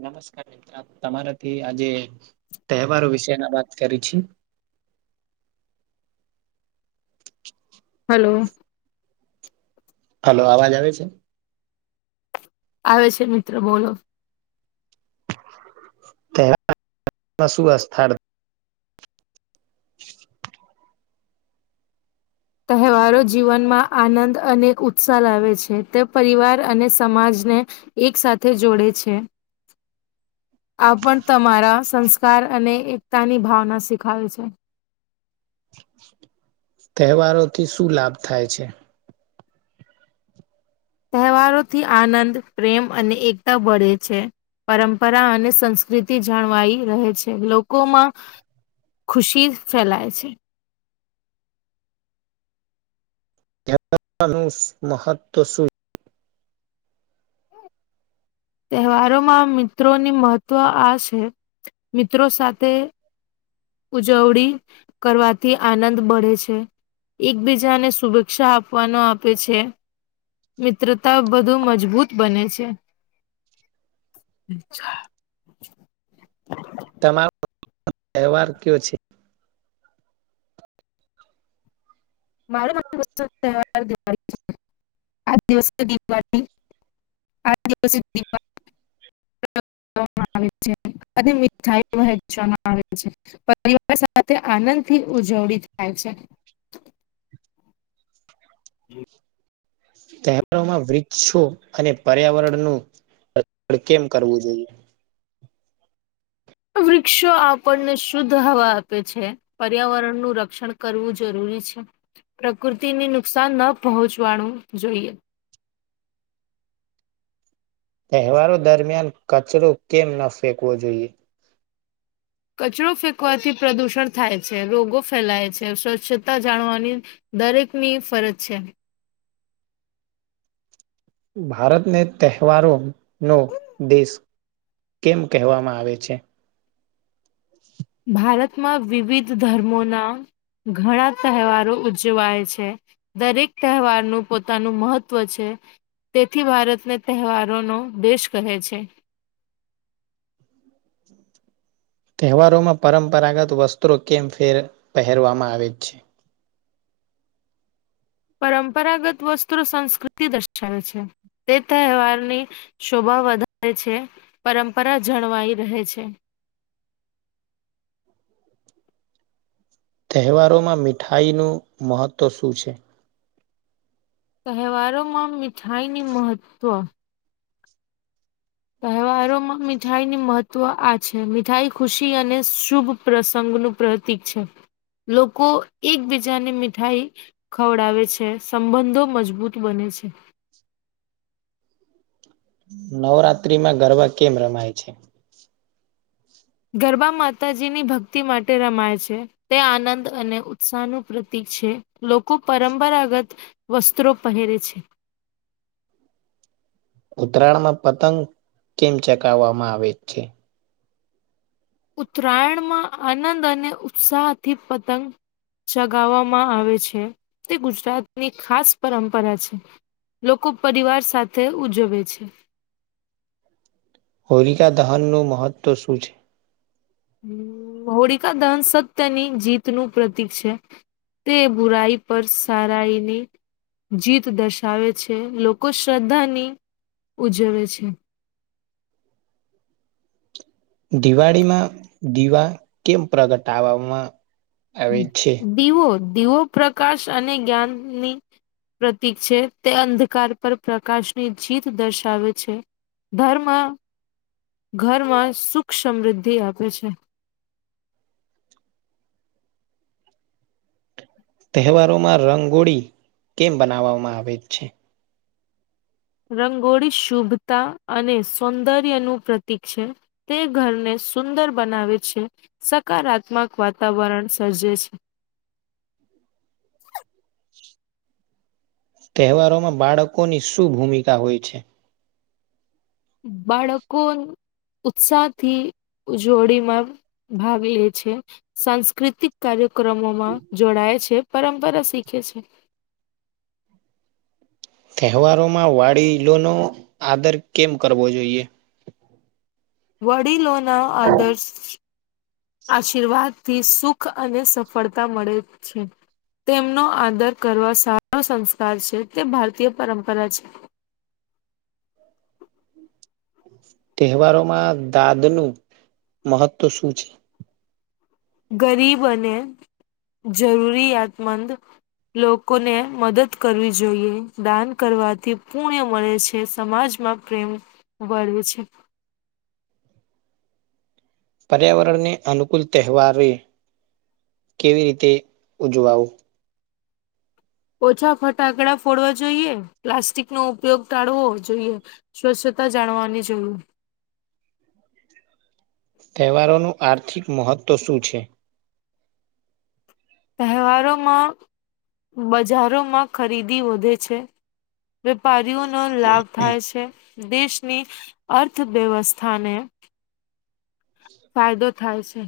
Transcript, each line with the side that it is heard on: right: નમસ્કાર મિત્ર તમારાથી આજે તહેવારો વિશેના વાત કરી છે.
left: હલો.
right: હલો અવાજ આવે છે?
left: આવે છે મિત્રો બોલો.
right: શું અથળ [unintelligible] [inaudible]
left: તહેવારો જીવનમાં આનંદ અને ઉત્સાહ લાવે છે તે પરિવાર અને સમાજને એક સાથે જોડે છે. આ પણ તમારા સંસ્કાર અને એકતાની ભાવના શીખાય છે.
right: તહેવારોથી શું લાભ થાય છે.
left: તહેવારોથી આનંદ પ્રેમ અને એકતા બળે છે. પરંપરા અને સંસ્કૃતિ જણવાઈ રહે છે લોકોમાં. ખુશી ફેલાય છે.
right: એનું મહત્ત્વ શું [unintelligible]
left: મારા માટે મિત્રોની મહત્વ આ છે, મિત્રો સાથે ઉજવણી કરવાથી, આનંદ મળે છે. એકબીજાને શુભેચ્છા આપવાનો આવે છે. મિત્રતા બધુ મજબૂત બને છે. અચ્છા.
right: તમારો તહેવાર કયો છે?
left: મારો તહેવાર દિવાળી છે. [unintelligible] આ દિવસે દીવાળી [unintelligible] આવે છે અને મીઠાઈ વહેચવામાં આવે છે. પરિવાર સાથે આનંદ થી ઉજવણી થાય છે. હમ.
right: તહેવારોમાં વૃક્ષો અને પર્યાવરણનું રક્ષણ કેમ કરવું જોઈએ?
left: વૃક્ષો આપણને શુદ્ધ હવા આપે છે પર્યાવરણનું રક્ષણ કરવું જરૂરી છે. પ્રકૃતિને નુકસાન ન પહોંચવાનું જોઈએ.
right: તહેવારો દરમિયાન કચરો કેમ ન ફેંકવો જોઈએ?
left: કચરો ફેંકવાથી પ્રદુષણ થાય છે રોગો ફેલાય છે સ્વચ્છતા જાળવવાની દરેક ની ફરજ છે.
right: ભારતને તહેવારો નો દેશ કેમ કહેવામાં આવે છે?
left: ભારતમાં વિવિધ ધર્મોના ઘણા તહેવારો ઉજવાય છે. દરેક તહેવારનું પોતાનું મહત્વ છે. તેથી ભારતને તહેવારોનો દેશ કહે છે.
right: તહેવારોમાં પરંપરાગત વસ્ત્રો કેમ ફેર પહેરવામાં આવે છે?
left: પરંપરાગત વસ્ત્રો સંસ્કૃતિ દર્શાવે છે. તે તહેવારની શોભા વધારે છે પરંપરા જળવાઈ રહે છે.
right: તહેવારોમાં મીઠાઈનું મહત્ત્વ શું છે?
left: તહેવારો માં મીઠાઈ ન મહત્ત્વ તહેવારોમાં મીઠાઈ ની મહત્વ આ છે મીઠાઈ ખુશી અને શુભ પ્રસંગનું પ્રતીક છે, લોકો એકબીજાની મીઠાઈ ખવડાવે છે સંબંધો મજબૂત બને છે.
right: નવરાત્રી માં ગરબા કેમ રમાય છે?
left: ગરબા માતાજીની ભક્તિ માટે રમાય છે. તે આનંદ અને ઉત્સાહનું પ્રતીક છે, લોકો પરંપરાગત વસ્ત્રો પહેરે છે.
right: ઉત્તરાયણ માં પતંગ કેમ ચગાવવામાં આવે છે?
left: ઉતરાયણમાં આનંદ અને ઉત્સાહથી પતંગ ચગાવવામાં આવે છે, તે ગુજરાતની ખાસ પરંપરા છે. લોકો પરિવાર સાથે ઉજવે છે.
right: હોલિકા દહનનું મહત્ત્વ શું છે?
left: હોળિકા દહન સત્યની જીતનું પ્રતીક છે. તે બુરાઈ પર સારાઈ ની જીત દર્શાવે છે લોકો શ્રદ્ધાની ઉજવે છે.
right: દિવાળીમાં દીવા કેમ પ્રગટવામાં
left: દીવો દીવો પ્રકાશ અને જ્ઞાનની પ્રતીક છે તે અંધકાર પર પ્રકાશની જીત દર્શાવે છે. ધરમાં ઘરમાં સુખ સમૃદ્ધિ આપે છે.
right: તહેવારોમાં રંગોળી કેમ બનાવવામાં આવે છે?
left: રંગોળી શુભતા અને સૌંદર્ય નું પ્રતીક છે. તે ઘરને સુંદર બનાવે છે, સકારાત્મક વાતાવરણ સર્જે છે.
right: તહેવારોમાં બાળકોની શું ભૂમિકા હોય છે?
left: બાળકન ઉત્સાહથી ઉ જોવડીમાં ભાગ લે છે, સાંસ્કૃતિક કાર્યક્રમોમાં જોડાય છે પરંપરા શીખે છે.
right: તહેવારોમાં વાડીલોનો આદર કેમ કરવો જોઈએ?
left: વડીલો ના આદર્શ આશીર્વાદ થી સુખ અને સફળતા મળે છે. તેમનો આદર કરવા સારો સંસ્કાર છે, તે ભારતીય પરંપરા છે.
right: તહેવારોમાં દાંદ નું મહત્વ શું છે?
left: ગરીબ અને જરૂરિયાતમંદ લોકોને મદદ કરવી જોઈએ દાન કરવાથી પુણ્ય મળે છે, સમાજમાં પ્રેમ વળવે છે.
right: પર્યાવરણને અનુકૂળ તહેવારે કેવી રીતે ઉજવાવો?
left: ઓછા ફટાકડા ફોડવા જોઈએ પ્લાસ્ટિકનો ઉપયોગ ટાળવો જોઈએ સ્વચ્છતા જાણવાની [unintelligible]
right: તહેવારોનું આર્થિક મહત્ત્વ શું છે?
left: તહેવારોમાં બજારોમાં ખરીદી વધે છે. વેપારીઓનો લાભ થાય છે. દેશની અર્થવ્યવસ્થાને ફાયદો થાય છે.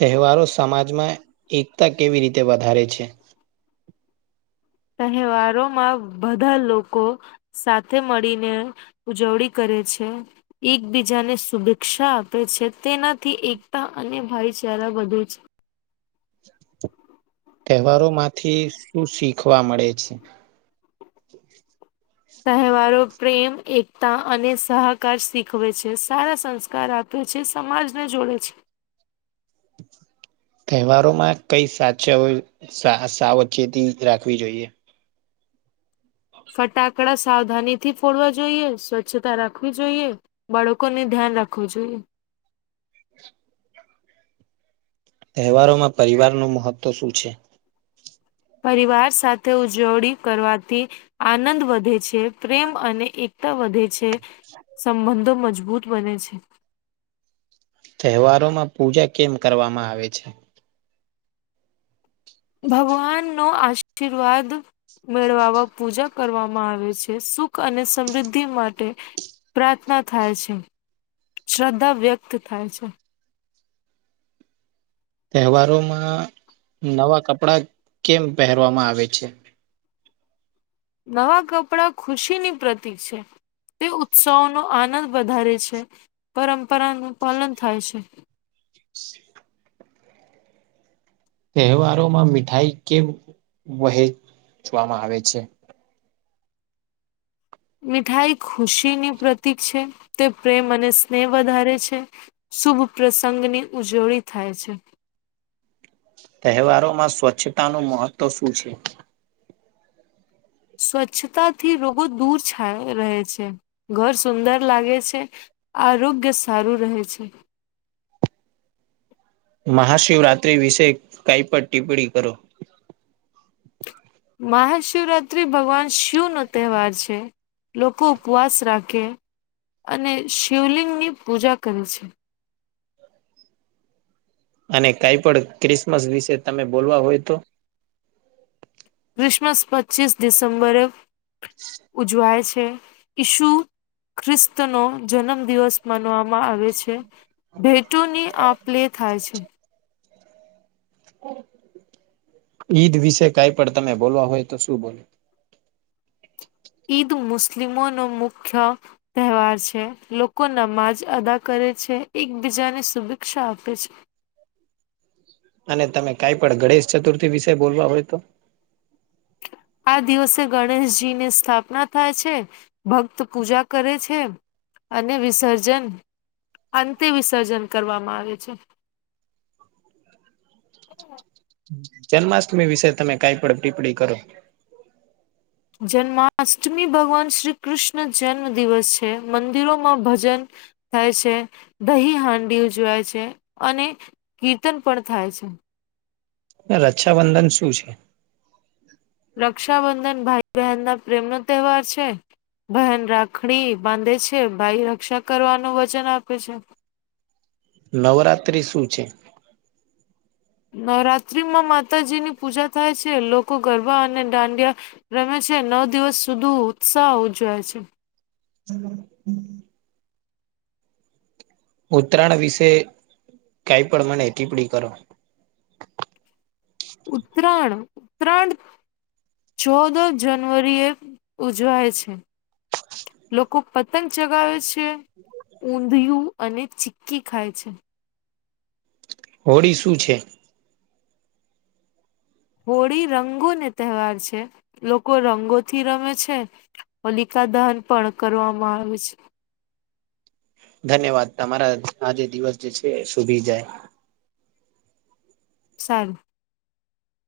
right: તહેવારો સમાજમાં એકતા કેવી રીતે વધારે છે?
left: તહેવારોમાં બધા લોકો સાથે મળીને ઉજવણી કરે છે. એકબીજાને શુભેચ્છા આપે છે, તેનાથી એકતા અને ભાઈચારા વધે
right: તહેવારો માંથી શું શીખવા મળે છે?
left: તહેવારો પ્રેમ, એકતા અને સહકાર શીખવે છે, સારા સંસ્કાર આ પે છે, સમાજ ને જોડે છે.
right: તહેવારોમાં કઈ સાચ સા સાવચેતી રાખવી જોઈએ?
left: ફટાકડા સાવધાનીથી ફોડવા જોઈએ સ્વચ્છતા રાખવી જોઈએ બાળકોને ધ્યાન રાખવો જોઈએ.
right: તહેવારોમાં પરિવારનુ મહત્વ શું છે?
left: પરિવાર સાથે ઉજવણી કરવાથી આનંદ વધે છે, પ્રેમ અને એકતા વધે છે. સંબંધો મજબૂત બને છે.
right: તહેવારોમાં પૂજા કેમ કરવામાં આવે છે?
left: ભગવાનનો આશીર્વાદ મેળવવા પૂજા કરવામાં આવે છે, સુખ અને સમૃદ્ધિ માટે પ્રાર્થના થાય છે, શ્રદ્ધા વ્યક્ત થાય છે.
right: તહેવારોમાં નવા કપડા કેમ પહેરવામાં આવે છે?
left: નવા કપડાં ખુશીની પ્રતિક છે. તે ઉત્સવોનો આનંદ વધારે છે, પરંપરાનું પાલનુ થાય છે.
right: તહેવારોમાં મીઠાઈ કેમ વહેચવામાં આવે છે?
left: મીઠાઈ ખુશીની પ્રતિક છે, તે પ્રેમ અને સ્નેહ વધારે છે. શુભ પ્રસંગની ઉજવણી થાય છે.
right: તહેવારોમાં સ્વચ્છતાનું મહત્ત્વ શું છે?
left: સ્વચ્છતાથી રોગો દૂર છા રહે છે, ઘર સુંદર લાગે છે. આરોગ્ય સારું રહેે છે.
right: મહાશિવરત્રી વિશે કઈ પણ ટિપ્પણી કરો
left: મહાશિવરાત્રી ભગવાન શિવનો તહેવાર છે. લોકો ઉપવાસ રાખે અને શિવલિંગની પૂજા કરે છે.
right: અને કાઈ પણ ક્રિસમસ વિશે તમે બોલવા હોય તો
left: ક્રિસમસ પચીસ ડિસેમ્બરે ઉજવાય છે. ઈસુ ખ્રસ્તનો જન્મ દિવસ માનવામાં આવે છે. ભેટોની આપલેે થાય છે.
right: ઈદ વિશે કઈ પણ તમે બોલવા હોય તો શું બોલો?
left: ઈદ મુસ્લિમોનો મુખ્ય તહેવાર છે, લોકો નમાજ અદા કરે છે, એકબીજાને શુભેચ્છા આપે છે
right: અને તમે કાઈ પણ ગણેશ ચતુર્થી વિશે બોલવા હોય તો?
left: આ દિવસે ગણેશજીની સ્થાપના થાય છે, ભક્ત પૂજા કરે છે. અને વિસર્જન અંતે વિસર્જન કરવામાં આવે છે.
right: જન્માષ્ટમી વિશે તમે કાઈ પણ ટીપ્પણી કરો
left: જન્માષ્ટમી ભગવાન શ્રી કૃષ્ણ જન્મ દિવસ છે, મંદિરોમાં ભજન થાય છે, દહી હાંડી ઉજવાય છે, અને કીર્તન પણ થાય છે.
right: રક્ષાબંધન શું છે?
left: રક્ષાબંધન ભાઈ બહેનના પ્રેમનો તહેવાર છે. બહેન રાખડી બાંધે છે, ભાઈ રક્ષા કરવાનું વજન આપે છે.
right: નવરાત્રી શું છે?
left: નવરાત્રીમાં માતાજીની પૂજા થાય છે, લોકો ગરબા અને દાંડિયા રમે છે, નવ દિવસ સુધુ ઉત્સાહ ઉજવાય છે.
right: હમ ઉત્તરાયણ વિશે કાઈ પણ મને ટીપ્પડી કરો
left: ઉત્તરાયણ ઉત્તરાયણ. ચૌદ જનવરી એ ઉજવાય છે. લોકો પતંગ ચગાવે છે. ઊંધિયું અને ચીકી ખાય છે.
right: હોળી શું છે?
left: હોળી રંગોને તહેવાર છે, લોકો રંગોથી રમે છે. હોલિકા દહન પણ કરવામાં આવે છે.
right: ધન્યવાદ તમારા આજે દિવસ જે છે, શોભી જાય
left: સારુ.